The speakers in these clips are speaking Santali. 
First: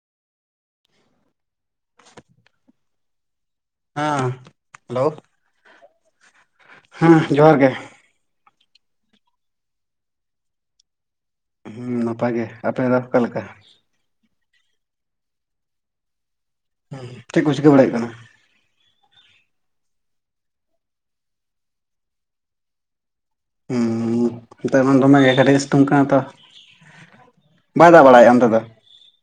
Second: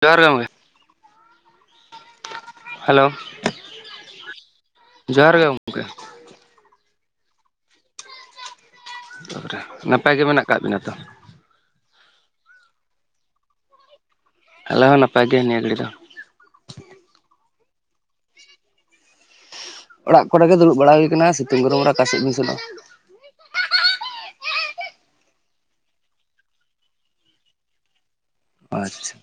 ᱡᱚᱦᱟᱨ ᱜᱮ ᱜᱚᱝᱠᱮ ᱦᱮᱞᱳ ᱦᱮᱸ ᱦᱮᱞᱳ [inaudible] ᱦᱮᱸ ᱡᱚᱦᱟᱨ ᱜᱮ ᱛᱟᱨᱯᱚᱨᱮ ᱱᱟᱯᱟᱭ ᱜᱮ ᱢᱮᱱᱟᱜ ᱠᱟᱜ ᱵᱤᱱᱟ ᱛᱚ? ᱦᱮᱸ ᱱᱟᱯᱟᱭ ᱜᱮ! ᱟᱯᱮ ᱫᱚ ᱚᱠᱟᱮ ᱞᱮᱠᱟ? ᱟᱞᱮ ᱦᱚᱸ ᱱᱟᱯᱟᱭ ᱜᱮᱭᱟ ᱱᱤᱭᱟᱹ ᱜᱷᱟᱹᱲᱤ ᱫᱚ᱾ ᱦᱮᱸ ᱪᱮᱫ ᱠᱚ ᱪᱤᱠᱟᱹ ᱵᱟᱲᱟᱭ ᱠᱟᱱᱟ? ᱚᱲᱟᱜ ᱠᱚᱨᱮᱜᱮ ᱫᱩᱲᱩᱵ ᱵᱟᱲᱟ ᱦᱩᱭ ᱠᱟᱱᱟ ᱥᱤᱛᱩᱝ ᱜᱨᱚᱢ ᱨᱮ ᱠᱟᱥᱤᱮᱫ ᱵᱤᱱ ᱥᱮᱱᱚᱜᱼᱟ᱾ ᱦᱮᱸ ᱱᱤᱛ ᱫᱚᱢᱮᱮ ᱠᱟᱴᱤᱡ ᱮᱭ ᱥᱤᱛᱩᱝ ᱠᱟᱱᱟ ᱛᱚ᱾ ᱵᱟᱭ ᱫᱟᱜ ᱵᱟᱲᱟᱭᱮᱫ? ᱟᱪᱪᱷᱟ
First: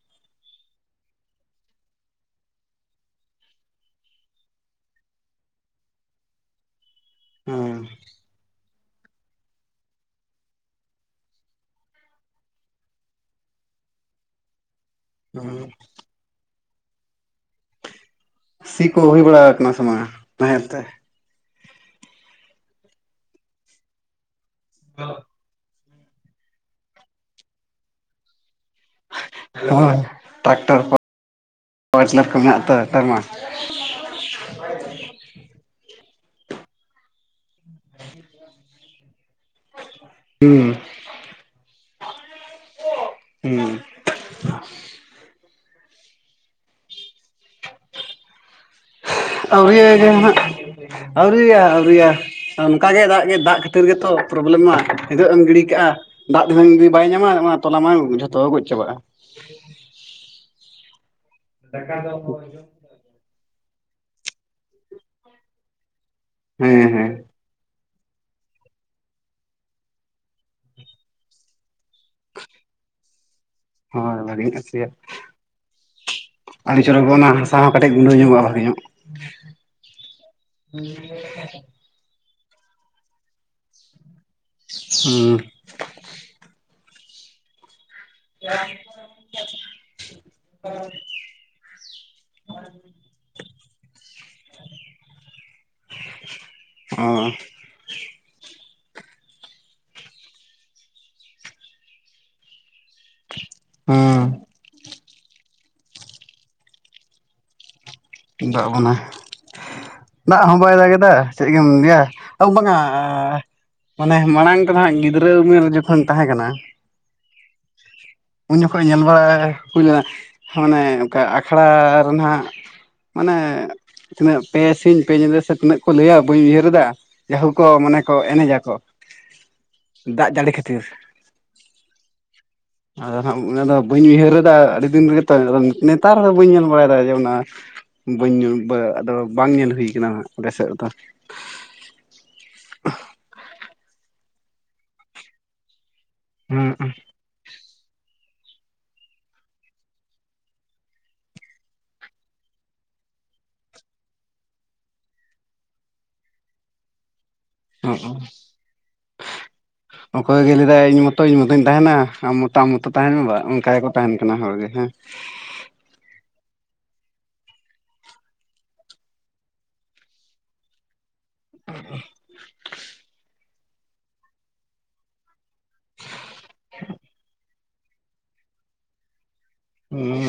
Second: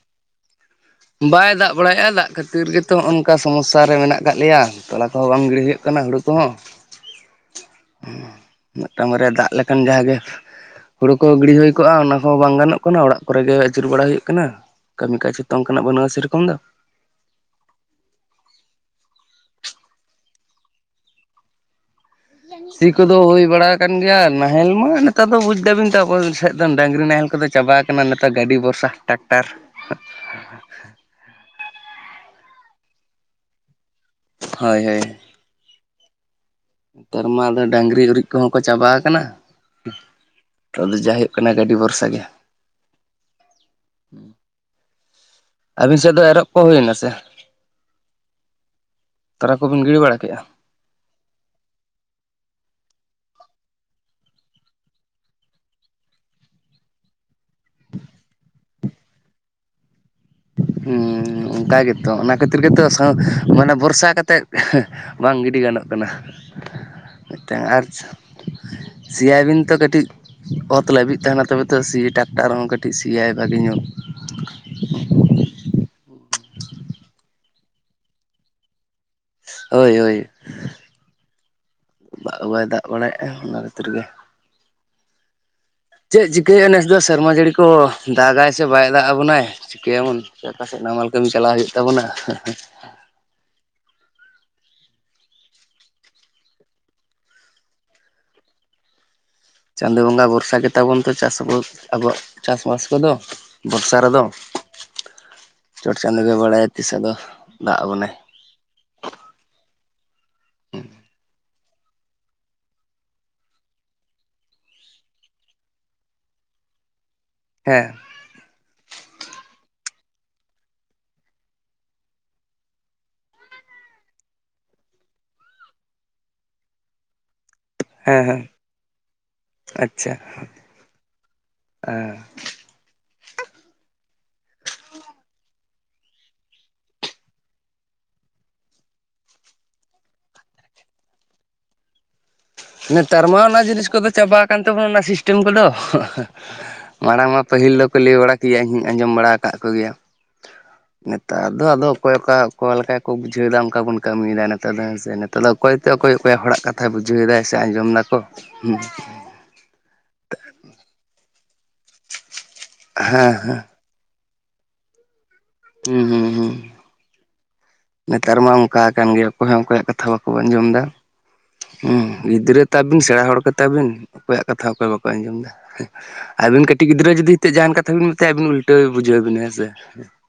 ᱵᱟᱭ ᱫᱟᱜ ᱵᱟᱲᱟᱭᱮᱫᱼᱟ, ᱫᱟᱜ ᱠᱷᱟᱹᱛᱤᱨ ᱜᱮᱛᱚ ᱱᱚᱝᱠᱟ ᱥᱚᱢᱚᱥᱥᱟ ᱨᱮ ᱢᱮᱱᱟᱜ ᱟᱠᱟᱫ ᱞᱮᱭᱟ ᱛᱚᱞᱟ ᱠᱚᱦᱚᱸ ᱵᱟᱝ ᱜᱤᱲᱤ ᱦᱩᱭᱩᱜ ᱠᱟᱱᱟ ᱦᱩ ᱢᱤᱫᱴᱟᱝ ᱵᱟᱨᱭᱟ ᱫᱟᱜ ᱞᱮᱠᱟᱱ ᱡᱟᱦᱟᱸ ᱜᱮ ᱦᱩᱲᱩ ᱠᱚ ᱜᱤᱲ ᱦᱩᱭ ᱠᱚᱜᱼᱟ᱾ ᱚᱱᱟ ᱠᱚᱚᱸ ᱵᱟᱝ ᱜᱟᱱᱚᱜ ᱠᱟᱱᱟ ᱚᱲᱟᱜ ᱠᱚᱨᱮ ᱜᱮ ᱤᱨ ᱵᱟᱲᱟ ᱦᱩᱭᱩᱜ ᱠᱟᱱᱟ᱾ ᱠᱟᱹᱢᱤ ᱠᱟᱡᱽᱚ ᱦᱮᱸ ᱚᱱᱠᱟᱱᱟᱜ ᱵᱟᱹᱱᱩᱜᱼᱟ᱾ ᱥᱮᱨᱚᱠᱚᱢ ᱫᱚ ᱥᱤ ᱠᱚ ᱦᱩᱭ ᱵᱟᱲᱟ ᱠᱟᱱᱟ ᱥᱮ ᱵᱟᱝᱟᱝᱟ ᱱᱟᱦᱮᱞ ᱛᱮ ᱥᱤ ᱠᱚᱫᱚ ᱦᱩᱭ ᱵᱟᱲᱟ ᱠᱟᱱᱟᱱ ᱜᱮᱭᱟ ᱱᱟᱦᱮᱞ ᱢᱟ ᱱᱮᱛᱟᱨ ᱫᱚ ᱵᱩᱡ ᱫᱟᱵᱤᱱ ᱫᱚ ᱰᱟᱹᱜᱨᱤ ᱱᱟᱦᱮᱞ ᱠᱚᱫᱚ ᱪᱟᱵᱟ ᱟᱠᱟᱱᱟ᱾ ᱱᱤᱛᱚᱜ ᱜᱟᱹᱰᱤ ᱵᱚᱨᱥᱟ ᱦᱳᱭ ᱴᱨᱟᱠᱴᱚᱨ ᱠᱚ ᱢᱮᱱᱟᱜ-ᱟ᱾ ᱴᱨᱟᱠᱴᱚᱨ ᱢᱟ ᱦᱳᱭ ᱦᱳᱭ ᱱᱮᱛᱟᱨ ᱢᱟ ᱟᱫᱚ ᱰᱟᱹᱝᱨᱤ ᱩᱨᱤᱡ ᱠᱚᱦᱚᱸ ᱠᱚ ᱪᱟᱵᱟ ᱠᱟᱱᱟ᱾ ᱦᱩᱸ ᱫᱚ ᱡᱟ ᱦᱩᱭᱩᱜ ᱠᱟᱱᱟ ᱜᱟᱹᱰᱤ ᱵᱷᱚᱨᱥᱟ ᱜᱮ ᱦᱮᱸ ᱟᱹᱵᱤᱱ ᱥᱮᱫ ᱫᱚ ᱮᱨᱚᱜ ᱠᱚ ᱦᱩᱭᱱᱟ ᱥᱮ ᱛᱚᱨᱟ ᱠᱚᱵᱤᱱ ᱟᱹᱣᱨᱤᱭᱟ ᱜᱤᱲᱤ ᱵᱟᱲᱟ ᱜᱮᱜ ᱠᱮᱜᱼᱟ ᱟᱹᱣᱨᱤᱭᱟ ᱟᱹᱣᱨᱤᱭᱟ ᱚᱱᱠᱟ ᱜᱮ ᱫᱟᱜ ᱫᱟᱜ ᱠᱷᱟᱹᱛᱤᱨ ᱜᱮᱛᱚ ᱯᱨᱚᱵᱞᱮ ᱢᱟ ᱦᱟᱹᱜᱜ ᱮᱢ ᱜᱤᱰᱤ ᱠᱟᱜᱼᱟ᱾ ᱫᱟᱜ ᱫᱷᱤᱱᱟᱹᱝ ᱡᱤ ᱵᱟᱭ ᱧᱟᱢᱟ ᱚᱱᱟ ᱛᱚᱞᱟ ᱡᱷᱚᱛᱚ ᱜᱚᱡ ᱪᱟᱵᱟᱜᱼᱟ᱾ ᱦᱮᱸ ᱚᱱᱠᱟ ᱜᱮᱛᱚ ᱚᱱᱟ ᱠᱷᱟᱹᱛᱤᱨ ᱜᱮᱛᱚ ᱢᱟᱱᱮ ᱵᱷᱚᱨᱥᱟ ᱠᱟᱛᱮᱫ ᱵᱟᱝ ᱜᱤᱰᱤ ᱜᱟᱱᱚᱜ ᱠᱟᱱᱟ᱾ ᱦᱮᱸ ᱦᱮᱸ ᱥᱮᱭᱵᱤᱱ ᱛᱚ ᱠᱟᱹᱴᱤᱡ ᱚᱛ ᱞᱟᱹᱵᱤᱫ ᱛᱟᱦᱮᱱᱟ ᱛᱚᱵᱮ ᱥᱤ ᱴᱟᱠᱴᱟᱨ ᱦᱚᱸ ᱠᱟᱹᱴᱤᱡ ᱥᱮ ᱟᱭᱟᱭ ᱦᱚᱭ ᱵᱷᱟᱜᱤ ᱠᱚ ᱥᱤ ᱟᱹᱰᱤ ᱪᱚᱨᱚᱠᱚ ᱚᱱᱟ ᱦᱟᱥᱟ ᱦᱚᱸ ᱠᱟᱹᱴᱤᱡ ᱜᱩᱰᱟᱹ ᱧᱚᱜᱚᱜᱼᱟ᱾ ᱵᱷᱟᱹᱜᱮ ᱧᱚᱜ ᱦᱳᱭ ᱦᱳᱭ [unintelligible] ᱫᱟᱜ ᱵᱟᱭ ᱫᱟᱜ ᱵᱟᱲᱟᱭᱮᱫᱼᱟ ᱚᱱᱟ ᱠᱷᱟᱹᱛᱤᱨ ᱜᱮ ᱦᱩᱸ ᱪᱮᱫ ᱪᱤᱠᱟᱹᱭᱮᱫᱼᱟ ᱱᱮᱥ ᱫᱚ ᱥᱮᱨᱢᱟ ᱡᱟᱹᱲᱤ ᱠᱚ ᱫᱟᱜᱟᱭ ᱥᱮ ᱵᱟᱭ ᱫᱟᱜ ᱟᱵᱚᱱᱟᱭ ᱪᱤᱠᱟᱹᱭᱟᱵᱚᱱ ᱪᱮᱫ ᱚᱠᱟ ᱥᱮᱫ ᱱᱟᱢᱟᱞ ᱠᱟᱹᱢᱤ ᱪᱟᱞᱞᱟᱣ ᱦᱩᱭᱩᱜ ᱛᱟᱵᱚᱱᱟ᱾ [inaudible] ᱚᱸ ᱪᱟᱸᱫᱚ ᱵᱚᱸᱜᱟ ᱵᱷᱚᱨᱥᱟ ᱜᱮᱛᱟᱵᱚᱱ ᱛᱚ ᱪᱟᱥ ᱟᱵ ᱟᱵᱚᱣᱟᱜ ᱪᱟᱥ [unintelligible] ᱠᱚᱫᱚ ᱵᱚᱨᱥᱟ ᱨᱮᱫᱚ ᱪᱚᱴ ᱪᱟᱸᱫᱚ ᱜᱮ ᱵᱟᱲᱟᱭᱟ ᱛᱤᱥ ᱟᱫᱚ ᱫᱟᱜ ᱟᱵᱚᱱᱮ ᱫᱟᱜ ᱵᱚᱱᱟ ᱫᱟᱜ ᱦᱚᱸ ᱵᱟᱭ ᱫᱟᱜ ᱮᱫᱟ ᱪᱮᱫ ᱜᱮᱢ ᱞᱟᱹᱭᱟ-ᱟ ᱵᱟᱝᱟ ᱢᱟᱱᱮ ᱢᱟᱲᱟᱝ ᱛᱮ ᱦᱟᱸᱜ ᱜᱤᱫᱽᱨᱟᱹ ᱩᱢᱮᱨ ᱡᱚᱠᱷᱚᱱ ᱛᱟᱦᱮᱸ ᱠᱟᱱᱟ᱾ ᱦᱮᱸ ᱩᱱ ᱡᱚᱠᱷᱚᱱ ᱧᱮᱞ ᱵᱟᱲᱟ ᱦᱩᱭ ᱞᱮᱱᱟ ᱢᱟᱱᱮ ᱚᱱᱠᱟ ᱟᱠᱷᱲᱟ ᱨᱮᱱᱟᱜ ᱢᱟᱱᱮ ᱛᱤᱱᱟᱹᱜ ᱯᱮ ᱥᱤᱧᱧ ᱯᱮ ᱧᱤᱫᱟᱹ ᱥᱮ ᱛᱤᱱᱟᱹᱜ ᱠᱚ ᱞᱟᱹᱭᱟ ᱵᱟᱹᱧ ᱩᱭᱦᱟᱹᱨᱮᱫᱟ ᱡᱟᱭᱦᱳᱠ ᱠᱚ ᱢᱟᱱᱮ ᱠᱚ ᱦᱮᱸ ᱦᱮᱸ ᱮᱱᱮᱡᱟ ᱠᱚ ᱟᱪᱪᱷᱟ ᱫᱟᱜ ᱡᱟᱹᱲᱤ ᱠᱷᱟᱹᱛᱤᱨ [unintelligible] ᱟᱫᱚ ᱦᱟᱸᱜ ᱚᱱᱟᱫᱚ ᱵᱟᱹᱧ ᱩᱭᱦᱟᱹᱨᱮᱫᱟ ᱟᱹᱰᱤ ᱫᱤᱱ ᱨᱮᱜᱮ ᱛᱚ ᱟᱫᱚ ᱱᱮᱛᱟᱨ ᱫᱚ ᱵᱟᱹᱧ ᱧᱮᱞ ᱵᱟᱲᱟᱭᱮᱫᱟ ᱡᱮ ᱚᱱᱟ ᱵᱟᱹᱧ ᱧᱩ ᱵᱟ ᱟᱫᱚ ᱵᱟᱝ ᱧᱮᱞ ᱦᱩᱭ ᱠᱟᱱᱟ ᱦᱟᱸᱜ ᱟᱞᱮ ᱥᱮᱫ ᱨᱮᱫᱚ ᱠᱟᱱ ᱛᱟᱵᱚᱱᱟ [unintelligible] ᱚᱱᱟ ᱥᱤᱥᱴᱮᱢ ᱠᱚᱫᱚ ᱦᱩᱸ ᱢᱟᱲᱟᱝ ᱢᱟ ᱯᱟᱹᱦᱤᱞ ᱫᱚᱠᱚ ᱞᱟᱹᱭ ᱵᱟᱲᱟ ᱛᱮᱭᱟᱜ ᱤᱧ ᱟᱸᱡᱚᱢ ᱵᱟᱲᱟ ᱟᱠᱟᱫ ᱠᱚᱜᱮᱭᱟ᱾ ᱱᱮᱛᱟᱨ ᱫᱚ ᱟᱫᱚ ᱚᱠᱚᱭ ᱚᱠᱟ ᱚᱠᱟ ᱞᱮᱠᱟ ᱠᱚ ᱵᱩᱡᱷᱟᱹᱣᱮᱫᱟ ᱚᱱᱠᱟ ᱵᱚᱱ ᱠᱟᱹᱢᱤᱭᱮᱫᱟ ᱱᱮᱛᱟᱨ ᱫᱚ ᱦᱮᱸᱥᱮ ᱱᱮᱛᱟᱨ ᱫᱚ ᱚᱠᱚᱭ ᱛᱮ ᱚᱠᱚᱭ ᱚᱠᱚᱭ ᱦᱚᱲᱟᱜ ᱠᱟᱛᱷᱟ ᱵᱩᱡᱷᱟᱹᱣ ᱮᱫᱟᱭ ᱥᱮ ᱟᱸᱡᱚᱢ ᱦᱚᱸ ᱫᱟᱠᱚ ᱦᱩᱸ ᱚ ᱚᱠᱚᱭ ᱜᱮ ᱞᱮᱫᱟᱭ ᱤᱧ ᱢᱚᱛᱚᱧ ᱢᱚᱛ ᱤᱱ ᱛᱟᱦᱮᱱᱟ ᱟᱢ ᱢᱚᱛᱟ ᱟᱢ ᱢᱚᱛᱚ ᱛᱟᱦᱮᱱ ᱢᱮ ᱦᱮᱸ ᱵᱟᱝ ᱦᱮᱸ ᱚᱱᱠᱟ ᱜᱮᱠᱚ ᱛᱟᱦᱮᱱ ᱠᱟᱱᱟ ᱦᱚᱲᱜᱮ ᱦᱮᱸ ᱦᱮᱸ ᱦᱮᱸ ᱦᱮᱸ ᱱᱮᱛᱟᱨ ᱢᱟ ᱚᱱᱠᱟ ᱠᱟᱱ ᱜᱮ ᱚᱠᱚᱭ ᱦᱚᱸ ᱚᱠᱚᱭᱟᱜ ᱠᱟᱛᱷᱟ ᱵᱟᱠᱚ ᱟᱸᱡᱚᱢ ᱮᱫᱟ ᱦᱮᱸ ᱜᱤᱫᱽᱨᱟᱹ ᱛᱟᱵᱤᱱ ᱥᱮᱬᱟ ᱦᱚᱲ ᱜᱮᱛᱟ ᱵᱤᱱ ᱚᱠᱚᱭᱟᱜ ᱠᱟᱛᱷᱟ ᱚᱠᱚᱭ ᱵᱟᱠᱚ ᱟᱸᱡᱚᱢᱫᱟ ᱦᱮᱸ ᱟᱵᱤᱱ ᱠᱟᱹᱴᱤᱡ ᱜᱤᱫᱽᱨᱟᱹ ᱡᱩᱫᱤ ᱱᱤᱛᱳᱚᱜ ᱡᱟᱦᱟᱱ ᱠᱟᱛᱷᱟ ᱵᱮᱤᱱ ᱢᱮᱛᱟᱭᱼᱟ ᱟᱹᱵᱤᱱ ᱩᱞᱴᱟᱹᱣ ᱵᱩᱡᱷᱟᱹᱣ ᱵᱤᱱᱟ᱾ ᱥᱮ ᱦᱩᱸ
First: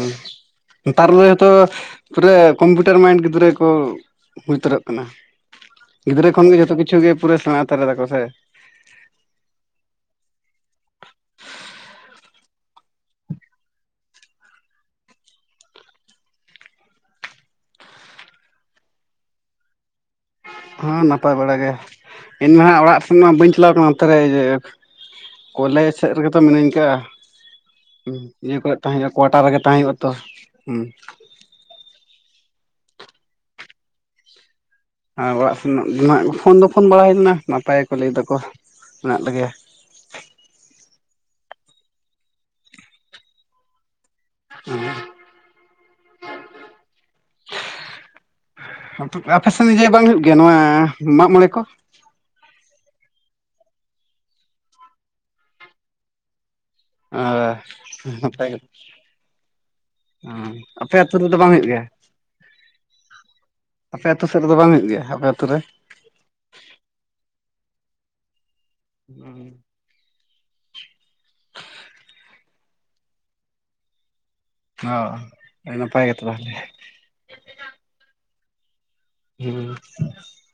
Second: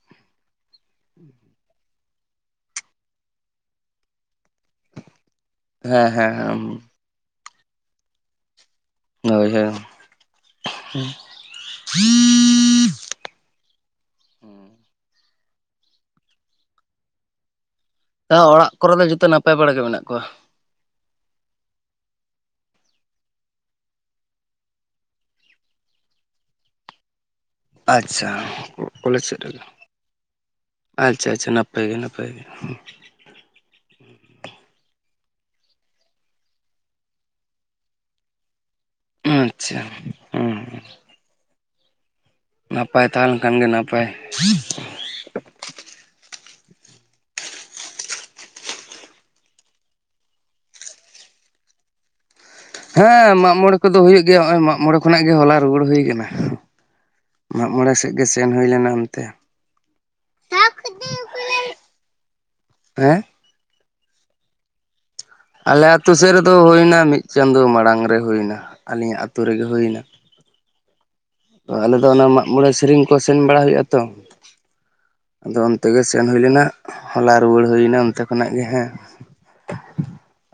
ᱱᱮᱛᱟᱨ ᱫᱚ ᱦᱚᱭᱛᱚ ᱯᱩᱨᱟᱹ ᱠᱚᱢᱯᱤᱭᱩᱴᱟᱨ ᱢᱟᱭᱤᱱᱰ ᱜᱤᱫᱽᱨᱟᱹ ᱠᱚ ᱦᱩᱭᱛᱟᱹᱨᱚᱜ ᱠᱟᱱᱟ᱾ ᱦᱮᱸ ᱜᱤᱫᱽᱨᱟᱹ ᱦᱮᱸ ᱠᱷᱚᱱᱜᱮ ᱦᱮᱸ ᱡᱚᱛᱚ ᱠᱤᱪᱷᱩ ᱜᱮ ᱯᱩᱨᱟᱹ ᱥᱮᱬᱟ ᱦᱟᱛᱟᱹᱨ ᱫᱟᱠᱚ ᱥᱮ ᱦᱳᱭ ᱦᱳᱭ ᱦᱮᱸ [unintelligible] ᱚᱲᱟᱜ ᱠᱚᱨᱮ ᱫᱚ ᱡᱚᱛᱚ ᱱᱟᱯᱟᱭ ᱵᱟᱲᱟ ᱜᱮ ᱢᱮᱱᱟᱜ ᱠᱚᱣᱟ? ᱦᱚᱸᱮᱸ ᱱᱟᱯᱟᱭ ᱵᱟᱲᱟ ᱜᱮ ᱤᱧ ᱢᱟ ᱦᱟᱸᱜ ᱚᱲᱟᱜ ᱥᱮᱱ ᱢᱟ ᱵᱟᱹᱧ ᱪᱟᱞᱟᱣ ᱠᱟᱱᱟ ᱚᱱᱛᱮ ᱨᱮ ᱠᱚᱞᱮᱡᱽ ᱥᱮᱫ ᱨᱮᱜᱮᱛᱚ ᱢᱤᱱᱟᱹᱧ ᱠᱟᱜᱼᱟ ᱟᱪᱪᱷᱟ ᱤᱭᱟᱹ ᱠᱚᱨᱮ ᱛᱟᱦᱮᱸ ᱦᱩᱭᱩᱜᱼᱟ ᱠᱚᱞᱮᱡᱽ ᱥᱮᱫ ᱠᱣᱟᱴᱟᱨ ᱨᱮᱜᱮ ᱛᱟᱦᱮᱸ ᱦᱩᱭᱩᱜ ᱟ ᱛᱚ᱾ ᱦᱩᱸ ᱟᱪᱪᱷᱟ ᱟᱪᱪᱷᱟ ᱱᱟᱯᱟᱭ ᱜᱮ ᱱᱟᱯᱟᱭ ᱜᱮ ᱟᱨ ᱚᱲᱟᱜ ᱥᱮᱱ ᱫᱚ ᱱᱟᱜ ᱯᱷᱳᱱ ᱫᱚ ᱯᱷᱳᱱ ᱵᱟᱲᱟᱭ ᱦᱩᱭ ᱞᱮᱱᱟ ᱱᱟᱯᱟᱭ ᱜᱮᱠᱚ ᱞᱟᱹᱭ ᱫᱟᱠᱚ ᱢᱮᱱᱟᱜ ᱞᱮᱜᱮᱭᱟ ᱟᱪᱪᱷᱟ ᱦᱸ ᱱᱟᱯᱟᱭ ᱛᱟᱦᱮᱸᱞᱮᱱ ᱠᱷᱟᱱ ᱜᱮ ᱱᱟᱯᱟᱭ [inaudible] ᱟᱯᱮ ᱥᱮᱱ ᱡᱮ ᱵᱟᱝ ᱦᱩᱭᱩᱜ ᱜᱮᱭᱟ ᱱᱚᱣᱟ ᱢᱟᱜ ᱢᱚᱬᱮ ᱠᱚ ᱦᱮᱸ ᱢᱟᱜ ᱢᱚᱬᱮ ᱠᱚᱫᱚ ᱦᱩᱭᱩᱜ ᱜᱮᱭᱟ ᱱᱚᱜᱚᱭ ᱢᱟᱜ ᱢᱚᱬᱮ ᱠᱷᱚᱱᱟᱜ ᱜᱮ ᱦᱚᱞᱟ ᱨᱩᱩᱭᱟᱹᱲ ᱦᱩᱭ ᱠᱟᱱᱟ᱾ ᱟᱨ ᱱᱟᱯᱟᱭ ᱞᱮᱱᱟ ᱚᱱᱛᱮ [inaudible] ᱦᱮᱸ ᱟᱯᱮ ᱟᱹᱛᱩ ᱨᱮᱫᱚ ᱵᱟᱝ ᱦᱩᱭᱩᱜ ᱜᱮᱭᱟ? ᱦᱮᱸ ᱟᱯᱮ ᱟᱹᱛᱩᱳ ᱥᱮᱫ ᱨᱮᱫᱚ ᱵᱟᱝ ᱦᱩᱭᱩᱜ ᱜᱮᱭᱟ ᱟᱯᱮ [inaudible] ᱟᱞᱮ ᱟᱹᱛᱩ ᱥᱮᱫ ᱨᱮᱫᱚ ᱦᱩᱭᱱᱟ ᱢᱤᱫ ᱪᱟᱸᱫᱚ ᱢᱟᱲᱟᱝ ᱨᱮ ᱦᱩᱭᱱᱟ ᱟᱹᱞᱤᱧᱟᱜ ᱟᱹᱛᱩᱳ ᱨᱮᱜᱮ ᱦᱩᱭᱱᱟ ᱛᱚ ᱟᱞᱮ ᱫᱚ ᱚᱱᱟ ᱢᱟᱜᱢᱚᱬᱮ ᱥᱮᱨᱮᱧ ᱠᱚ ᱥᱮᱱ ᱵᱟᱲᱟ ᱦᱩᱭᱩᱜ ᱟ ᱛᱚ ᱚ ᱟᱫᱚ ᱟᱹᱰᱤ ᱚᱱᱛᱮ ᱜᱮ ᱱᱟᱯᱟᱭ ᱥᱮᱱ ᱦᱩᱭ ᱛᱟᱦᱚᱞᱮ ᱞᱮᱱᱟ ᱦᱚᱞᱟ ᱨᱩᱣᱟᱹᱲ ᱦᱩᱭᱮᱱᱟ ᱚᱱᱛᱮ ᱠᱷᱚᱱᱟᱜ ᱜᱮ ᱦᱮᱸ ᱦᱮᱸ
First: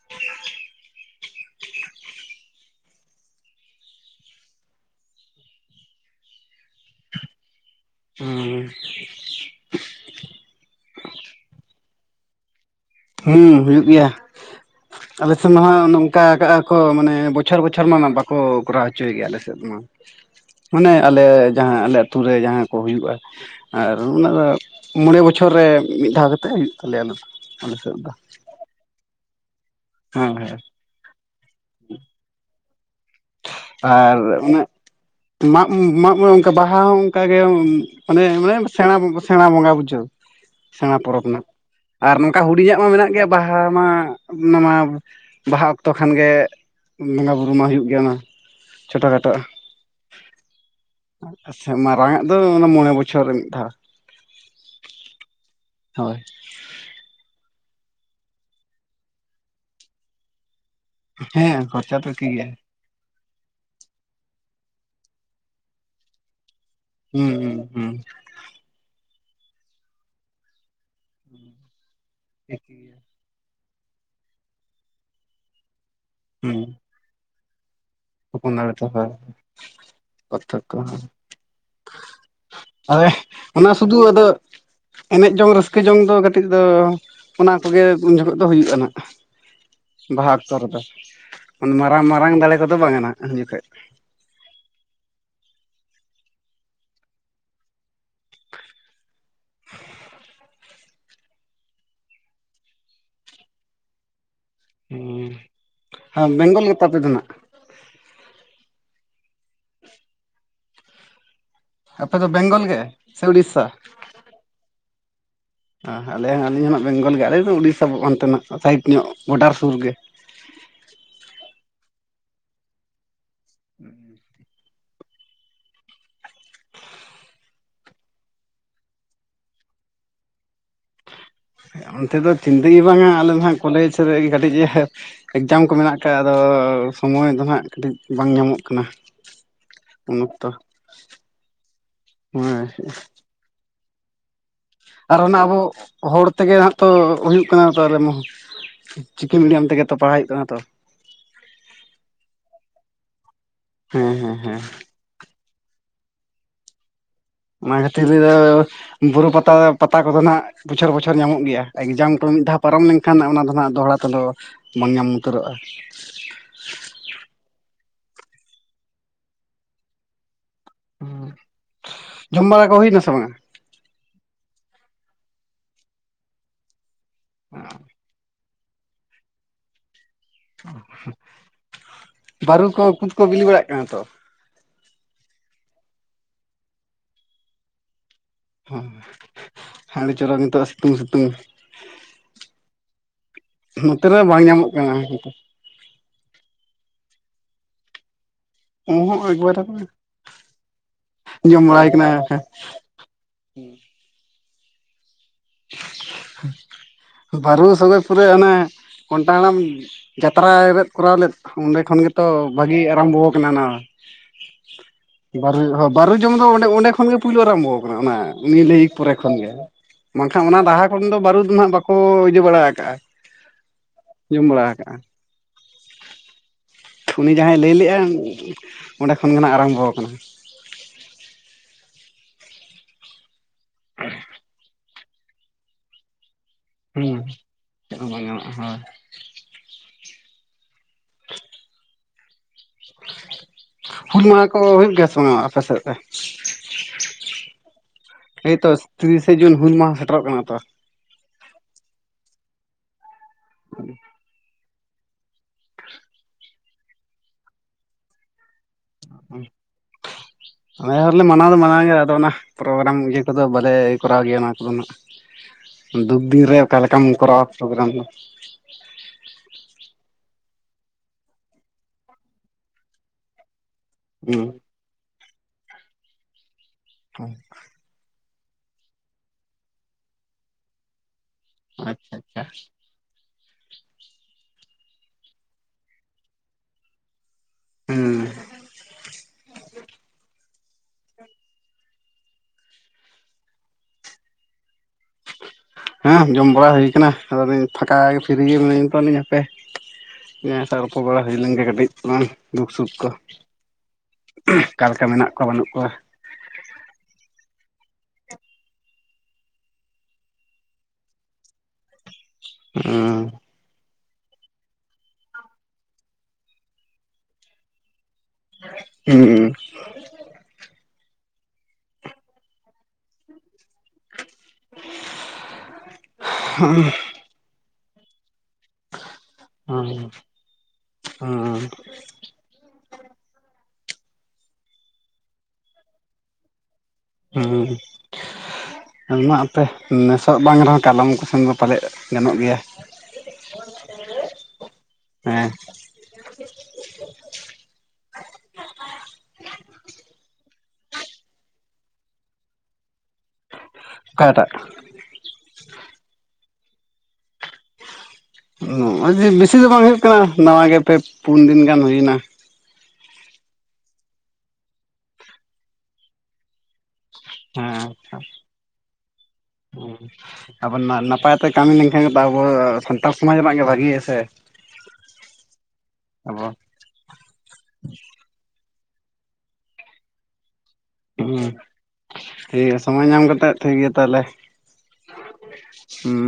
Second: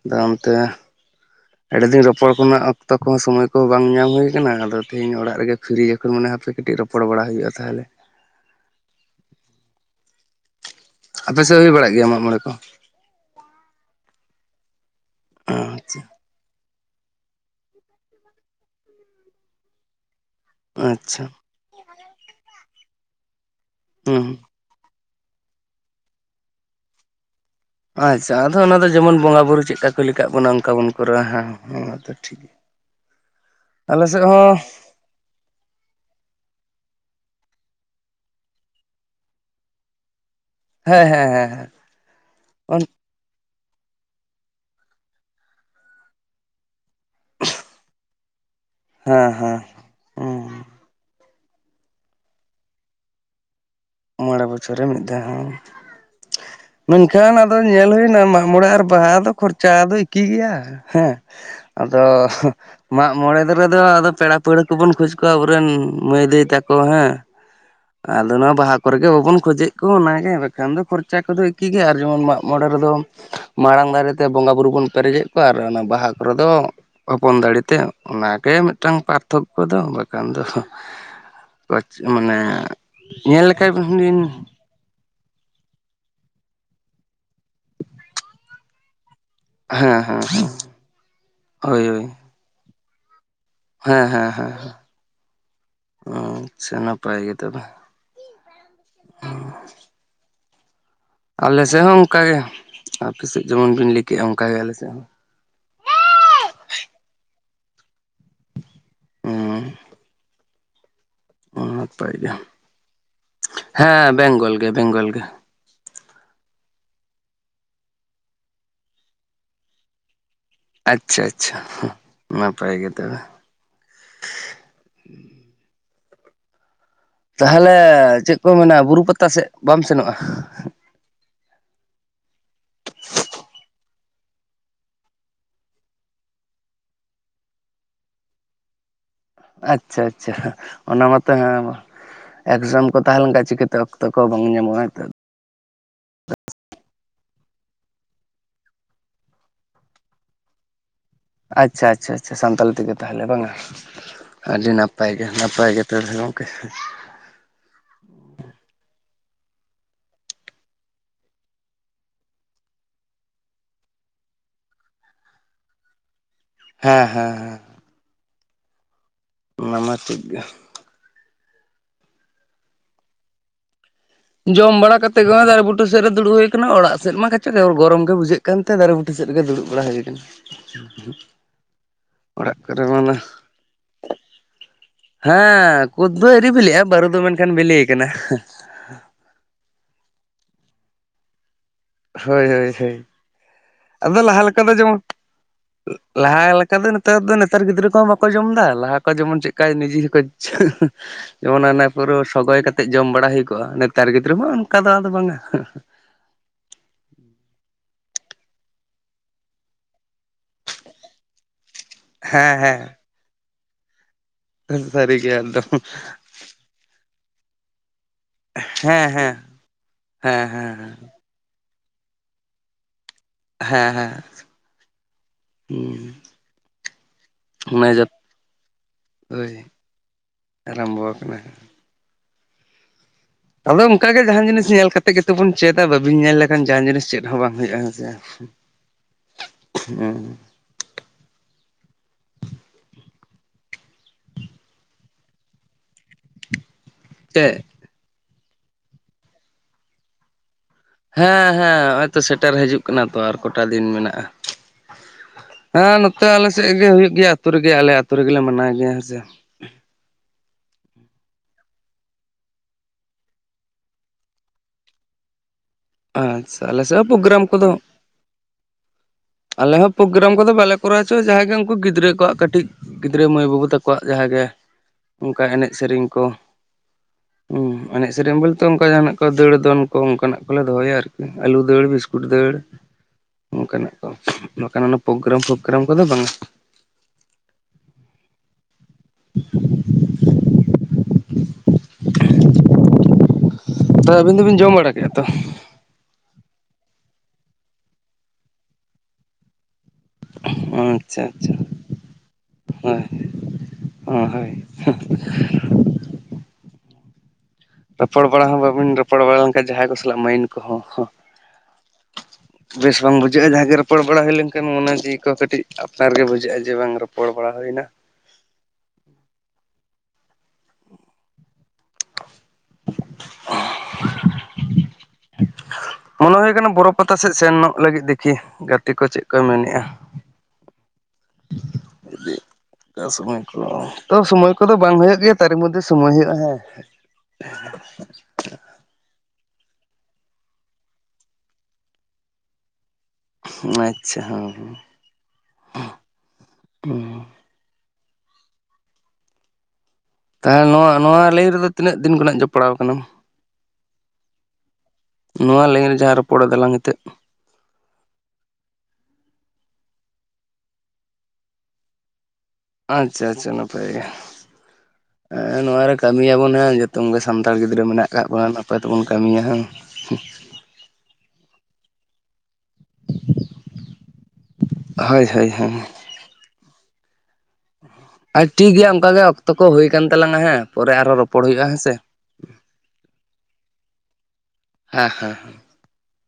ᱟᱫᱚ ᱚᱱᱛᱮ ᱟᱹᱰᱤ ᱫᱤᱱ ᱨᱚᱯᱚᱲ ᱠᱷᱚᱱᱟᱜ ᱚᱠᱛᱚ ᱠᱚᱦᱚᱸ ᱥᱚᱢᱚᱭᱭᱦ ᱵᱟᱝ ᱧᱟᱢ ᱦᱩᱭᱩᱭᱟᱟᱱᱟ ᱟᱫᱚ ᱛᱮᱦᱮᱧ ᱚᱲᱟᱜ ᱨᱮᱜᱮ ᱯᱷᱤᱨᱭᱟᱹ ᱠᱷᱚᱱ ᱢᱮᱱᱮ ᱦᱟᱯᱮ ᱠᱟᱹᱴᱤᱡ ᱨᱚᱯᱚᱲ ᱵᱟᱲᱟ ᱦᱩᱭᱩᱜᱼᱟ ᱛᱟᱦᱞᱮ ᱦᱩᱸ ᱟᱯᱮ ᱥᱮᱫ ᱦᱩᱭ ᱵᱟᱲᱟᱜ ᱜᱮᱭᱟ ᱢᱟᱜ ᱢᱚᱬᱮ ᱠᱚ ᱦᱮᱸ ᱦᱩᱭᱩᱜ ᱜᱮᱭᱟ ᱟᱞᱮᱥᱮᱱ ᱢᱟᱦᱜ ᱟᱪᱪᱷᱟ ᱱᱚᱝᱠᱟ ᱠᱟᱜ [inaudible] ᱢᱟᱱᱮ ᱵᱚᱪᱷᱚᱨ ᱵᱚᱪᱷᱚᱨ ᱢᱟ ᱵᱟᱠᱚ ᱠᱚᱨᱟᱣ ᱦᱚᱪᱚᱭ ᱜᱮᱭᱟ ᱟᱞᱮ ᱥᱮᱫ ᱢᱟ ᱢᱟᱱᱮ ᱟᱞᱮ ᱟᱪᱪᱷᱟ ᱡᱟᱦᱟᱸ ᱟᱞᱮ ᱟᱛ ᱨᱮ ᱡᱟᱦᱟᱸ ᱠᱚ ᱦᱩᱭᱩᱜᱼᱟ ᱟᱨ ᱚᱱᱟ ᱦᱩᱸ ᱫᱚ ᱢᱚᱬᱮ ᱵᱚᱪᱷᱚᱨ ᱨᱮ ᱢᱤᱫ ᱫᱷᱟᱣ ᱠᱟᱛᱮᱮᱫ ᱦᱩᱭᱩᱜ ᱛᱟᱞᱮᱭᱟ ᱟᱞᱮ ᱫᱚ ᱟᱞᱮ ᱥᱮᱫ ᱫᱚ ᱟᱪᱪᱷᱟ ᱟᱫᱚ ᱚᱱᱟ ᱫᱚ ᱡᱮᱢᱚᱱ ᱵᱚᱸᱜᱟ ᱵᱩᱨᱩ ᱪᱮᱫ [inaudible] ᱠᱟ ᱪᱠᱟ ᱠᱩᱞ ᱠᱟᱜ ᱦᱮᱸ ᱵᱚᱱᱟ ᱦᱮᱸ ᱚᱱᱠᱟ ᱵᱚᱱ ᱠᱚᱨᱟᱣᱟ ᱦᱮᱸ ᱛᱚ ᱴᱷᱤᱠ ᱜᱮᱭᱟ [inaudible] ᱟᱞᱮ ᱟᱨ ᱥᱮᱫ ᱦᱚᱸ ᱚᱱᱟ ᱢᱟᱜ ᱢᱟᱜ ᱢᱚᱬᱮ ᱚᱱᱠᱟ ᱵᱟᱦᱟ ᱦᱚᱸ ᱚᱱᱠᱟᱜᱮ ᱢᱟᱱᱮ ᱢᱟᱱᱮ ᱥᱮᱬᱟ ᱵ ᱥᱮᱬᱟ ᱵᱚᱸᱜᱟ ᱵᱩᱡᱷᱟᱹᱣ ᱥᱮᱬᱟ ᱦᱮᱸ ᱯᱚᱨᱚᱵᱽ ᱦᱮᱸ ᱨᱮᱱᱟᱜ ᱦᱮᱸ ᱟᱨ ᱱᱚᱝᱠᱟ ᱦᱩᱰᱤᱧᱟᱜ ᱢᱟ ᱢᱮᱱᱟᱜ ᱜᱮᱭᱟ ᱵᱟᱦᱟ ᱡᱟᱦᱟᱸ ᱢᱟ ᱚᱱᱟᱢᱟ ᱵᱟᱦᱟ ᱚᱠᱛᱚ ᱠᱷᱟᱱᱜ ᱵᱚᱸᱜᱟ ᱵᱩᱨᱩ ᱢᱟ ᱦᱩᱭᱩᱜ ᱜᱮᱭᱟ ᱢᱟ ᱦᱮᱸ ᱦᱮᱸ ᱦᱸ ᱟᱪᱪᱷᱟ ᱢᱟᱨᱟᱝ ᱟᱜ ᱫᱚ ᱚᱱᱟ ᱢᱚᱬᱮ ᱵᱚᱪᱷᱚᱨ ᱨᱮ ᱢᱤᱫ ᱫᱷᱟᱣ ᱢᱚᱬᱮ ᱵᱚᱪᱷᱚᱨ ᱨᱮ ᱢᱤᱫ ᱫᱷᱟᱣ ᱦᱳᱭ [unintelligible] ᱢᱮᱱᱠᱷᱟᱱ ᱟᱫᱚ ᱧᱮᱞ ᱦᱩᱭᱱᱟ ᱢᱟᱜ ᱢᱚᱬᱮ ᱟᱨ ᱵᱟᱦᱟ ᱫᱚ ᱠᱷᱚᱨᱪᱟ ᱫᱚ ᱮᱤᱠᱤ ᱜᱮᱭᱟ ᱦᱮᱸ ᱠᱷᱚᱨᱪᱟ ᱟᱫᱚ ᱫᱚ ᱮᱠᱤ ᱜᱮᱭᱟ ᱢᱟᱜᱢᱚᱬᱮ ᱫᱤᱱᱨᱫᱚ ᱟᱫᱚ ᱯᱮᱲᱟ ᱯᱟᱹᱲᱦᱟᱹ ᱵᱚᱱ ᱠᱷᱚᱡ ᱠᱚᱣᱟ ᱟᱵᱚᱨᱮᱱ ᱢᱟᱹᱭ ᱫᱟᱹᱭ ᱛᱟᱠᱚ ᱦᱮᱸ ᱦᱩᱸ ᱦᱩᱸ ᱦᱩᱸ ᱟᱫᱚ ᱱᱟᱜ ᱜᱮ ᱵᱟᱵᱚᱱ ᱠᱷᱚᱡᱮᱫ ᱠᱚ ᱚᱱᱟᱜᱮ ᱵᱟᱠᱷᱟᱱ ᱫᱚ ᱠᱷᱚᱨᱪᱟ ᱠᱚᱫᱚ ᱮᱤᱠᱤ ᱜᱮᱭᱟ ᱟᱨ ᱡᱮᱢᱚᱱ ᱢᱟᱜ ᱢᱚᱬᱮ ᱮᱠᱤ ᱨᱮᱫᱚ ᱜᱮᱭᱟ ᱢᱟᱲᱟᱝ ᱫᱟᱸᱬᱮᱛᱮ ᱵᱚᱸᱜᱟ ᱵᱳᱨᱳ ᱵᱚᱱ ᱯᱮᱨᱮᱡᱮᱫ ᱠᱚᱣᱟ ᱟᱨ ᱚᱱᱟ ᱵᱟᱦᱟ ᱠᱚᱨᱮ ᱫᱚ ᱦᱩᱸ ᱦᱚᱯᱚᱱ ᱫᱟᱸᱬᱮᱛᱮ ᱚᱱᱟᱜᱮ ᱦᱚᱯᱚᱱ ᱫᱟᱲᱮ ᱛᱚ ᱢᱤᱫᱴᱟᱱ ᱦᱳᱭ ᱯᱟᱨᱛᱷᱚᱠᱠᱚᱫᱚ ᱵᱟᱠᱷᱟᱱ ᱫᱚ ᱯᱟᱨᱛᱷᱚᱠᱠᱚ [unintelligible] ᱢᱟᱱᱮ ᱟᱫᱚ ᱧᱮᱞ ᱚᱱᱟ ᱞᱮᱠᱷᱟᱡ ᱥᱩᱫᱷᱩ ᱵᱤᱱ ᱟᱫᱚ ᱮᱱᱮᱡ ᱡᱚᱝ ᱨᱟᱹᱥᱠᱟᱹ ᱡᱚᱝ ᱫᱚ ᱠᱟᱹᱴᱤᱡ ᱫᱚ ᱚᱱᱟ ᱠᱚᱜᱮ ᱩᱱ ᱡᱚᱠᱷᱚᱱ ᱫᱚ ᱦᱩᱭᱩᱜᱼᱟ ᱱᱟᱜ ᱦᱮᱸ ᱦᱮᱸ ᱵᱟᱦᱟ ᱚᱠᱛᱚ ᱨᱮᱫᱚ ᱦᱳᱭ ᱦᱳᱭ ᱢᱟᱨᱟᱝ ᱢᱟᱨᱟᱝ ᱫᱟᱲᱮ ᱠᱚᱫᱚ ᱵᱟᱝᱟ ᱱᱟᱜ ᱩᱱ ᱡᱚᱠᱷᱮᱡ ᱦᱮᱸ ᱦᱮᱸ ᱦᱮᱸ ᱟᱪᱪᱷᱟ ᱱᱟᱯᱟᱭ ᱜᱮ ᱛᱚᱵᱮ [inaudible] ᱟᱞᱮ ᱥᱮᱫ ᱦᱚᱸ ᱚᱱᱠᱟᱜᱮ ᱟᱯᱮ ᱥᱮᱫ ᱡᱮᱢᱚᱱ ᱵᱤᱱ ᱞᱟᱹᱭ ᱠᱮᱫᱮᱜᱼᱟ ᱚᱱᱠᱟ [inaudible] ᱦᱩᱸ ᱵᱮᱝᱜᱚᱞ ᱜᱮ ᱛᱟᱯᱮ ᱫᱚᱱᱟᱜ ᱦᱮᱸ ᱦᱚᱸ ᱟᱯᱮ ᱱᱟᱯᱟᱭ ᱫᱚ ᱜᱮ ᱵᱮᱝᱜᱚᱞ ᱜᱮ ᱥᱮ ᱩᱲᱤᱥᱥᱟ ᱦᱮᱸ ᱵᱮᱝᱜᱚᱞ ᱜᱮ ᱵᱮᱝᱜᱚᱞ ᱜᱮ ᱟᱞᱮ ᱦᱚᱸ ᱟᱹᱞᱤᱧ ᱦᱚᱸ ᱱᱟᱜ ᱵᱮᱝᱜᱚᱞ ᱜᱮ ᱟᱞᱤᱧ ᱩᱲᱤᱥᱥᱟ ᱚᱱᱛᱮ ᱱᱟᱜ ᱥᱟᱭᱤᱰ ᱧᱚᱜ ᱵᱚᱰᱟᱨ ᱥᱩᱨ ᱜᱮ ᱦᱚᱸ ᱱᱟᱯᱟᱭ ᱜᱮ ᱛᱚᱵᱮ ᱦᱩᱸ ᱦᱩᱸ ᱛᱟᱦᱚᱞᱮ ᱪᱮᱫ ᱠᱚ ᱢᱮᱱᱟ ᱵᱩᱨᱩ ᱯᱟᱛᱟ ᱥᱮᱫ ᱵᱟᱢ ᱥᱮᱱᱚᱜᱼᱟ ᱚᱱᱛᱮ ᱫᱚ ᱪᱤᱱᱛᱟᱹᱜ ᱜᱮ ᱵᱟᱝᱟ ᱟᱞᱮ ᱫᱚ ᱱᱟᱦᱟᱜ ᱠᱚᱞᱮᱡᱽ ᱨᱮᱜ ᱠᱟᱹᱴᱤᱡ ᱮᱠᱡᱟᱢ ᱠᱚ ᱢᱮᱱᱟᱜ ᱟᱠᱟᱫ ᱟᱫᱚ ᱥᱚᱢᱚᱭ ᱫᱚ ᱱᱦᱟᱜ ᱠᱟᱹᱴᱤᱡ ᱵᱟᱝ ᱧᱟᱢᱚᱜ ᱠᱟᱱᱟ ᱟᱪᱪᱷᱟ ᱩᱱ ᱟᱪᱪᱷᱟ ᱚᱠᱛᱚ ᱚᱱᱟ ᱢᱟᱛᱚ ᱦᱮᱸ ᱦᱳᱭ ᱮᱠᱡᱟᱢ ᱠᱚ ᱛᱟᱦᱮᱸᱞᱱᱠᱟᱱᱡ ᱪᱤᱠᱛᱮ ᱟᱨ ᱚᱱᱟ ᱟᱵᱚ ᱦᱚᱲ ᱛᱮᱜᱮ ᱦᱟᱸᱱᱟᱜ ᱛᱚ ᱦᱩᱭᱩᱜ ᱠᱟᱱᱟ ᱛᱚ ᱟᱞᱮᱢ ᱪᱤᱠᱤ ᱢᱤᱰᱤᱭᱟᱢ ᱛᱮᱜᱮ ᱛᱚ ᱯᱟᱲᱦᱟᱜ ᱦᱩᱭᱩᱜ ᱠᱟᱱᱟ ᱛᱚ ᱟᱪᱪᱷᱟ ᱟᱪᱪᱷᱟ ᱟᱪᱪᱷᱟ ᱥᱟᱱᱛᱟᱞᱤ ᱛᱮᱜᱮ ᱛᱟᱦᱚᱞᱮ ᱵᱟᱝᱟ ᱦᱮᱸ ᱦᱮᱸ ᱦᱮᱸ ᱟᱹᱰᱤ ᱱᱟᱯᱟᱭ ᱜᱮ ᱱᱟᱯᱟᱭ ᱜᱮ ᱛᱚᱵᱮ ᱜᱚᱢᱠᱮ ᱚᱱᱟ ᱠᱷᱟᱹᱛᱤᱨ ᱫᱚ ᱵᱩᱨᱩ ᱯᱟᱛᱟ ᱯᱟᱛᱟ ᱠᱚᱫᱚ ᱦᱦᱟᱜ ᱵᱚᱪᱷᱚᱨ ᱵᱚᱪᱷᱚᱨ ᱧᱟᱢᱚᱜ ᱜᱮᱭᱟ ᱮᱠᱡᱟᱢ ᱠᱚ ᱢᱤᱫ ᱫᱷᱟᱣ ᱯᱟᱨᱚᱢ ᱞᱮᱱᱠᱷᱟᱱ ᱚᱱᱟ ᱫᱚ ᱱᱟᱟᱜ ᱫᱚᱦᱲᱟ ᱠᱷᱚᱱ ᱟᱫᱚ ᱵᱟᱝ ᱧᱟᱢ ᱩᱛᱟᱹᱨᱚᱜᱼᱟ ᱦᱮᱸ ᱦᱮᱸ ᱦᱮᱸ ᱚᱱᱟᱢᱟ ᱴᱷᱤᱠ ᱜᱮ᱾ ᱦᱸ ᱡᱚᱢ ᱵᱟᱲᱟ ᱠᱚ ᱦᱩᱭ ᱱᱟ ᱥᱮ ᱵᱟᱝᱼᱟ? ᱡᱚᱢ ᱵᱟᱲᱟ ᱠᱟᱛᱮ ᱜᱮ ᱫᱟᱨᱮ ᱵᱩᱴᱟᱹ ᱥᱮᱫ ᱨᱮ ᱫᱩᱲᱩᱵ ᱦᱩᱭ ᱟᱠᱟᱱᱟ ᱚᱲᱟᱜ ᱥᱮᱫ ᱢᱟ ᱠᱟᱪ ᱜᱚᱨᱚᱢ ᱜᱮ ᱵᱩᱡᱷᱟᱹᱜ ᱠᱚᱱᱛᱮ ᱫᱟᱨᱮ ᱵᱩᱴᱟᱹ ᱥᱮᱫᱨᱮᱜᱮ ᱫᱩᱲᱩᱵ ᱵᱟᱲᱟ ᱦᱩᱭ ᱟᱠᱟᱱᱟ᱾ [inaudible] ᱚᱲᱟᱜ ᱵᱟᱹᱨᱩ ᱠᱚ ᱠᱚᱨᱮ ᱠᱩᱫ ᱢᱟᱱᱟ ᱠᱚ ᱵᱤᱞᱤ ᱵᱟᱲᱟᱜ ᱠᱟᱱᱟ ᱛᱚ ᱦᱮᱸ ᱠᱩᱫ ᱫᱚ ᱟᱨᱤ ᱵᱤᱞᱤᱜᱼᱟ ᱵᱟᱹᱨᱩ ᱫᱚ ᱢᱮᱱᱠᱷᱟᱱ ᱵᱤᱞᱤ ᱠᱟᱱᱟ᱾ ᱦᱟᱸ ᱦᱟᱺᱰᱤ ᱪᱚᱨᱚᱠ ᱱᱤᱛᱚᱜ ᱥᱤᱛᱩᱝ ᱥᱤᱛᱩᱝ ᱦᱳᱭ ᱦᱳᱭ ᱦᱳᱭ ᱱᱚᱛᱮ ᱟᱫᱚ ᱨᱮ ᱞᱟᱦᱟ ᱵᱟᱝ ᱞᱮᱠᱟ ᱧᱟᱢᱚᱜ ᱫᱚ ᱠᱟᱱᱟ ᱡᱮᱢᱚᱱ ᱞᱟᱦᱟ ᱞᱮᱠᱟ ᱫᱚ ᱱᱮᱛᱟᱨ ᱫᱚ ᱱᱮᱛᱟᱨ ᱜᱤᱫᱽᱨᱟᱹ ᱠᱚᱦᱚᱸ ᱵᱟᱠᱚ ᱠᱚ ᱡᱚᱢ ᱫᱟ ᱞᱟᱦᱟ ᱠᱚ ᱚᱦᱚᱸᱜ ᱡᱮᱢᱚᱱ ᱮᱠᱵᱟᱨᱮ ᱪᱮᱫᱠᱟᱭ ᱱᱤᱡᱮᱠᱚ ᱡᱮᱢᱚᱱ ᱡᱚᱢ ᱚᱱᱮ ᱵᱟᱲᱟᱭ ᱠᱟᱱᱟ ᱯᱩᱨᱟᱹ ᱥᱚᱜᱚᱭ ᱠᱟᱛᱮ ᱡᱚᱢ ᱵᱟᱲᱟ ᱵᱟᱟᱲᱟᱭ ᱦᱩᱭ ᱠᱚᱜᱼᱟ ᱱᱮᱛᱟᱨ ᱜᱤᱫᱽᱨᱟᱹ ᱢᱟ ᱚᱱᱠᱟᱫᱚ ᱟᱫᱚ ᱵᱟᱝᱟ ᱵᱟᱹᱨᱩ ᱥᱚᱜᱚᱭ ᱯᱩᱨᱟᱹ ᱚᱱᱮ ᱠᱚᱱᱴᱟ ᱦᱟᱲᱟᱢ ᱡᱟᱛᱨᱟᱭᱮᱮᱫ ᱠᱚᱨᱟᱣ ᱞᱮᱫ ᱚᱸᱰᱮ ᱠᱷᱚᱱ ᱜᱮᱛᱚ ᱦᱮᱸ ᱵᱷᱟᱹᱜᱤ ᱟᱨᱟᱢᱵᱷᱚ ᱠᱟᱱᱟ ᱚᱱᱟ ᱦᱮᱸ ᱥᱟᱹᱨᱤ ᱜᱮ ᱵᱟᱨᱩ ᱮᱠᱫᱚᱢ ᱦᱚᱸ ᱵᱟᱨᱩ ᱡᱚᱢ ᱫᱚ ᱚᱸᱰᱮ ᱚᱸᱰᱮ ᱠᱷᱚᱱᱜᱮ ᱯᱩᱭᱞᱳ ᱟᱨᱟᱢᱵᱚ ᱟᱠᱟᱱᱟ ᱚᱱᱟ ᱩᱱᱤ ᱞᱟᱹᱭ ᱦᱮᱸ ᱯᱚᱨᱮ ᱦᱮᱸ ᱠᱷᱚᱱ ᱜᱮ ᱦᱮᱸ ᱵᱟᱝᱠᱷᱟᱱ ᱚᱱᱟ ᱞᱟᱦᱟ ᱦᱮᱸ ᱠᱷᱚᱱ ᱫᱚ ᱵᱟᱨᱩ ᱦᱟᱸᱜ ᱵᱟᱠᱚ ᱤᱭᱟᱹ ᱵᱟᱲᱟ ᱟᱠᱟᱜ-ᱟ ᱦᱮᱸ ᱦᱮᱸ ᱦᱮᱸ ᱩᱱᱤ ᱡᱟᱦᱟᱸᱭ ᱞᱟᱹᱭ ᱞᱮᱫ-ᱟ ᱚᱸᱰᱮ ᱠᱷᱚᱱ ᱜᱮᱦᱟᱸ ᱟᱨᱟᱢᱵᱚ ᱟᱠᱟᱱᱟ᱾ ᱟᱨᱚᱢᱵᱚ ᱟᱠᱟᱱᱟ ᱟᱫᱚ ᱚᱱᱠᱟ ᱜᱮ ᱡᱟᱦᱟᱸᱱ ᱡᱤᱱᱤᱥ ᱧᱮᱞ ᱠᱟᱛᱮᱜ ᱜᱮᱛᱚ ᱵᱚᱱ ᱪᱮᱫᱟ ᱵᱟᱹᱵᱤᱱ ᱧᱮᱞ ᱞᱮᱠᱷᱟ ᱮᱠᱷᱟᱱ ᱡᱟᱦᱟᱱ ᱡᱤᱱᱤᱥ ᱪᱮᱫ ᱦᱩᱸ ᱦᱚᱸ ᱵᱟᱝ ᱦᱩᱭᱩᱜ-ᱟ ᱦᱮᱸ ᱪᱮᱫ ᱥᱮ ᱦᱚᱸ ᱦᱮᱸ ᱵᱟᱝ ᱜᱟᱱᱚᱜᱼᱟ ᱦᱳᱭ [inaudible] [inaudible] ᱦᱩᱞ ᱢᱟᱦᱟ ᱠᱚ ᱦᱩᱭᱩᱜ ᱜᱮᱭᱟ ᱥᱮ ᱵᱟᱝ ᱟᱯᱮ ᱥᱮᱫ ᱛᱮ ᱪᱮᱫ? ᱮᱭᱛᱚ ᱛᱤᱨᱤᱥᱟ ᱡᱩᱱ ᱦᱩᱞ ᱢᱟᱦᱟ ᱥᱮᱴᱮᱨᱚᱜ ᱠᱟᱱᱟ ᱛᱚ᱾ ᱦᱮᱸ ᱦᱮᱸ ᱱᱚᱜ-ᱚᱭ ᱛᱚ ᱥᱮᱴᱮᱨ ᱦᱤᱡᱩᱜ ᱠᱟᱱᱟ ᱛᱚ ᱟᱨ ᱠᱚᱴᱟ ᱫᱤᱱ ᱢᱮᱱᱟᱜ-ᱟ᱾ ᱦᱮᱸ ᱱᱚᱛᱮ ᱟᱞᱮ ᱥᱮᱫ ᱜᱮ ᱦᱩᱭᱩᱜ ᱜᱮᱭᱟ ᱟᱹᱛᱩ ᱨᱮᱜᱮ ᱟᱞᱮ ᱟᱹᱛᱩ ᱨᱮᱜᱮᱞᱮ ᱢᱟᱱᱟᱣ ᱜᱮᱭᱟ᱾ ᱦᱮᱸ ᱥᱮ ᱦᱮᱸ ᱟᱞᱮᱦᱚᱸ ᱢᱟᱱᱟᱣ ᱫᱚ ᱢᱟᱱᱟᱣ ᱟᱫᱚ ᱚᱱᱟ ᱯᱨᱳᱜᱨᱟᱢ ᱤᱭᱟᱹ ᱠᱚᱫᱚ ᱵᱟᱞᱮ ᱠᱚᱨᱟᱣ ᱜᱮᱭᱟ ᱚᱱᱟ ᱠᱚᱫᱚ ᱦᱟᱸᱜ ᱟᱪᱪᱷᱟ ᱟᱞᱮ ᱥᱮᱫ ᱦᱚᱸ ᱯᱨᱳᱜᱨᱟᱢ ᱠᱚᱫᱚ ᱫᱚ ᱟᱞᱮ ᱦᱚᱸ ᱯᱨᱳᱜᱨᱟᱢ ᱠᱚᱫᱚ ᱵᱟᱞᱮ ᱠᱚᱨᱟᱣ ᱦᱚᱪᱚᱣᱟ ᱡᱟᱦᱟᱸᱭ ᱜᱮ ᱩᱱᱠᱩ ᱜᱤᱫᱽᱨᱟᱹ ᱠᱚᱣᱟᱜ ᱠᱟᱹᱴᱤᱡ ᱜᱤᱫᱽᱨᱟᱹ ᱢᱟᱹᱭ ᱵᱟᱹᱵᱩ ᱛᱟᱠᱚᱣᱟᱜ ᱡᱟᱦᱟᱸ ᱜᱮ ᱦᱩᱸ ᱚᱱᱠᱟ ᱮᱱᱮᱡ ᱥᱮᱨᱮᱧ ᱠᱚ ᱾ ᱮᱱᱮᱡ ᱥᱮᱨᱮᱧ ᱵᱚᱞᱛᱮ ᱚᱱᱠᱟ ᱡᱟᱦᱟᱱᱟᱜ ᱠᱚ ᱫᱟᱹᱲ ᱫᱚᱱ ᱠᱚ ᱚᱱᱠᱟᱱᱟᱜ ᱠᱚᱞᱮ ᱫᱚᱦᱚᱭᱟ ᱟᱨ ᱟᱞᱩ ᱫᱟᱹᱲ ᱟᱪᱪᱷᱟ ᱵᱤᱥᱠᱩᱴ ᱟᱪᱪᱷᱟ ᱫᱟᱹᱲ ᱚᱱᱠᱟᱱᱟᱜ ᱠᱚ ᱱᱚᱝᱠᱟ ᱯᱨᱳᱜᱨᱟᱢ ᱯᱨᱜᱨᱟᱢ ᱠᱚᱫᱚ ᱵᱟᱝ-ᱟ᱾ ᱦᱮᱸ ᱛᱚ ᱟᱹᱵᱤᱱ ᱫᱚᱵᱤᱱ ᱡᱚᱢ ᱵᱟᱲᱟ ᱠᱮᱫ-ᱟ ᱛᱚ? ᱦᱟᱸ ᱡᱚᱢ ᱵᱟᱲᱟ ᱦᱩᱭ ᱠᱟᱱᱟ ᱟᱫᱚᱞᱤᱧ ᱯᱷᱟᱸᱠᱟ ᱯᱷᱤᱨᱤ ᱜᱮ ᱢᱮᱱᱟᱧ ᱛᱮ ᱦᱟᱯᱮ ᱱᱮᱥᱮ ᱨᱚᱯᱚ ᱵᱟᱲᱟ ᱟᱪᱪᱷᱟ ᱦᱩᱭ ᱟᱪᱪᱷᱟ ᱞᱮᱱᱜᱮ ᱠᱟᱹᱴᱤᱡ ᱫᱩᱠ ᱥᱩᱠᱷ ᱦᱳᱭ ᱠᱚ ᱦᱳᱭ ᱚᱠᱟ ᱞᱮᱠᱟ ᱢᱮᱱᱟᱜ ᱠᱚᱣᱟ ᱵᱟᱹᱱᱩᱜ ᱠᱚᱣᱟ ᱨᱚᱯᱚᱲ ᱵᱟᱲᱟ ᱦᱚᱸ ᱵᱟᱹᱵᱤᱱ ᱨᱚᱯᱚᱲ ᱵᱟᱲᱟ ᱞᱮᱱᱠᱷᱟᱱ ᱡᱟᱦᱟᱸᱭ ᱠᱚ ᱥᱟᱞᱟᱜ ᱢᱟᱭᱤᱱᱰ ᱠᱚᱦᱚᱸ ᱵᱮᱥ ᱵᱟᱝ ᱦᱩᱸ ᱵᱩᱡᱷᱟᱹᱜ-ᱟ ᱡᱟᱜᱮ ᱨᱮ ᱨᱚᱯᱚᱲ ᱵᱟᱲᱟ ᱦᱩᱭ ᱞᱮᱱᱠᱷᱟᱱ ᱢᱚᱱᱮ ᱡᱤᱣᱤ ᱠᱚ ᱠᱟᱹᱴᱤᱡ ᱟᱯᱱᱟᱨ ᱜᱮ ᱵᱩᱡᱷᱟᱹᱜ-ᱟ ᱡᱮ ᱵᱟᱝ ᱨᱚᱯᱚᱲ ᱵᱟᱲᱟ ᱦᱩᱭ ᱮᱱᱟ᱾ ᱦᱮᱸ [unintelligible] ᱢᱚᱱᱮ ᱦᱩᱭ ᱠᱟᱱᱟ ᱵᱚᱨᱚ ᱯᱟᱛᱟ ᱥᱮᱫ ᱥᱮᱱᱚᱜ ᱞᱟᱹᱜᱤᱫ ᱫᱮᱠᱷᱤ᱾ ᱜᱟᱛᱮ ᱠᱚ ᱪᱮᱫ ᱠᱚ ᱢᱮᱱᱮᱫ-ᱟ ᱚᱠᱟ ᱥᱚᱢᱚᱭ ᱠᱚ ᱚ ᱛᱚ ᱥᱚᱢᱚᱭ ᱠᱚᱫᱚ ᱵᱟᱝ ᱦᱩᱭᱩᱜ ᱜᱮᱭᱟ ᱛᱟᱨᱮ ᱢᱚᱫᱽᱫᱷᱮ ᱥᱚᱢᱚᱭ ᱦᱩᱭᱩᱜ-ᱟ ᱦᱮᱸ ᱦᱮᱸ ᱱᱚᱣᱟ ᱯᱮ ᱱᱮᱥ ᱦᱟᱸᱜ ᱵᱟᱝ ᱨᱮᱦᱚᱸ ᱠᱟᱞᱚᱢ ᱠᱚ ᱥᱮᱱ ᱫᱚ ᱯᱟᱞᱮᱫ ᱜᱟᱱᱚᱜ ᱜᱮᱭᱟ᱾ ᱟᱪᱪᱷᱟ ᱦᱚᱸ ᱦᱮᱸ ᱦᱚᱸ ᱦᱚᱸ ᱛᱟᱦᱚᱞᱮ ᱱᱚᱣᱟ ᱱᱚᱣᱟ ᱞᱟᱭᱤᱱ ᱨᱮᱫᱚ ᱛᱤᱱᱟᱹᱜ ᱫᱤᱱ ᱠᱷᱚᱱᱟᱜ ᱡᱚᱯᱲᱟᱣ ᱟᱠᱟᱱᱟᱢ? ᱚᱠᱟᱴᱟᱜ ᱱᱚᱣᱟ ᱞᱟᱭᱤᱱ ᱡᱟᱦᱟᱸ ᱨᱚᱯᱚᱲ ᱫᱟᱞᱟᱝ ᱱᱤᱛᱳᱜ ᱱᱚᱜ-ᱚᱭ ᱡᱮ ᱵᱮᱥᱤ ᱫᱚ ᱵᱟᱝ ᱦᱩᱭᱩᱜ ᱠᱟᱱᱟ ᱱᱟᱣᱟ ᱜᱮ ᱯᱮ ᱯᱩᱱ ᱫᱤᱱ ᱜᱟᱱ ᱦᱩᱭᱱᱟ᱾ ᱟᱪᱪᱷᱟ ᱟᱪᱪᱷᱟ ᱱᱟᱯᱟᱭ ᱜᱮ ᱦᱮᱸ ᱱᱚᱣᱟᱨᱮ ᱠᱟᱹᱢᱤᱭ ᱟᱵᱚᱱ ᱦᱮᱸ ᱡᱚᱛᱚ ᱦᱮᱸ ᱟᱪᱪᱷᱟ ᱛᱮᱵᱚᱱ ᱠᱟᱹᱢᱤᱭᱟ ᱦᱟᱸᱜ ᱟᱵᱚ ᱱᱟᱯᱟᱭ ᱛᱮ ᱠᱟᱹᱢᱤ ᱞᱮᱱᱠᱷᱟᱱ ᱦᱮᱸ ᱟᱵᱚ ᱥᱟᱱᱛᱟᱲ ᱥᱚᱢᱟᱡᱽ ᱨᱮᱱᱟᱜ ᱜᱮ ᱵᱷᱟᱜᱤ ᱟ ᱥᱮ ᱦᱳᱭ ᱦᱳᱭ ᱦᱮᱸ ᱟᱵᱚ ᱟᱨ ᱴᱷᱤᱠ ᱜᱮᱭᱟ ᱚᱱᱠᱟ ᱜᱮ ᱚᱠᱛᱚ ᱠᱚ ᱦᱩᱭᱠᱟᱱ ᱛᱟᱞᱟᱝᱟ ᱦᱮᱸ ᱯᱚᱨᱮ ᱟᱨᱦᱚᱸ ᱨᱚᱯᱚᱲ ᱦᱮᱸ ᱦᱩᱭᱩᱜᱼᱟ ᱥᱮ ᱴᱷᱤᱠᱜᱮᱭᱟ ᱥᱚᱢᱚᱭ ᱧᱟᱢ ᱠᱟᱛᱮᱫ ᱴᱷᱤᱠ ᱜᱮᱭᱟ ᱛᱟᱦᱚᱞᱮ ᱦᱮᱸ ᱦᱮᱸ ᱦᱩᱸ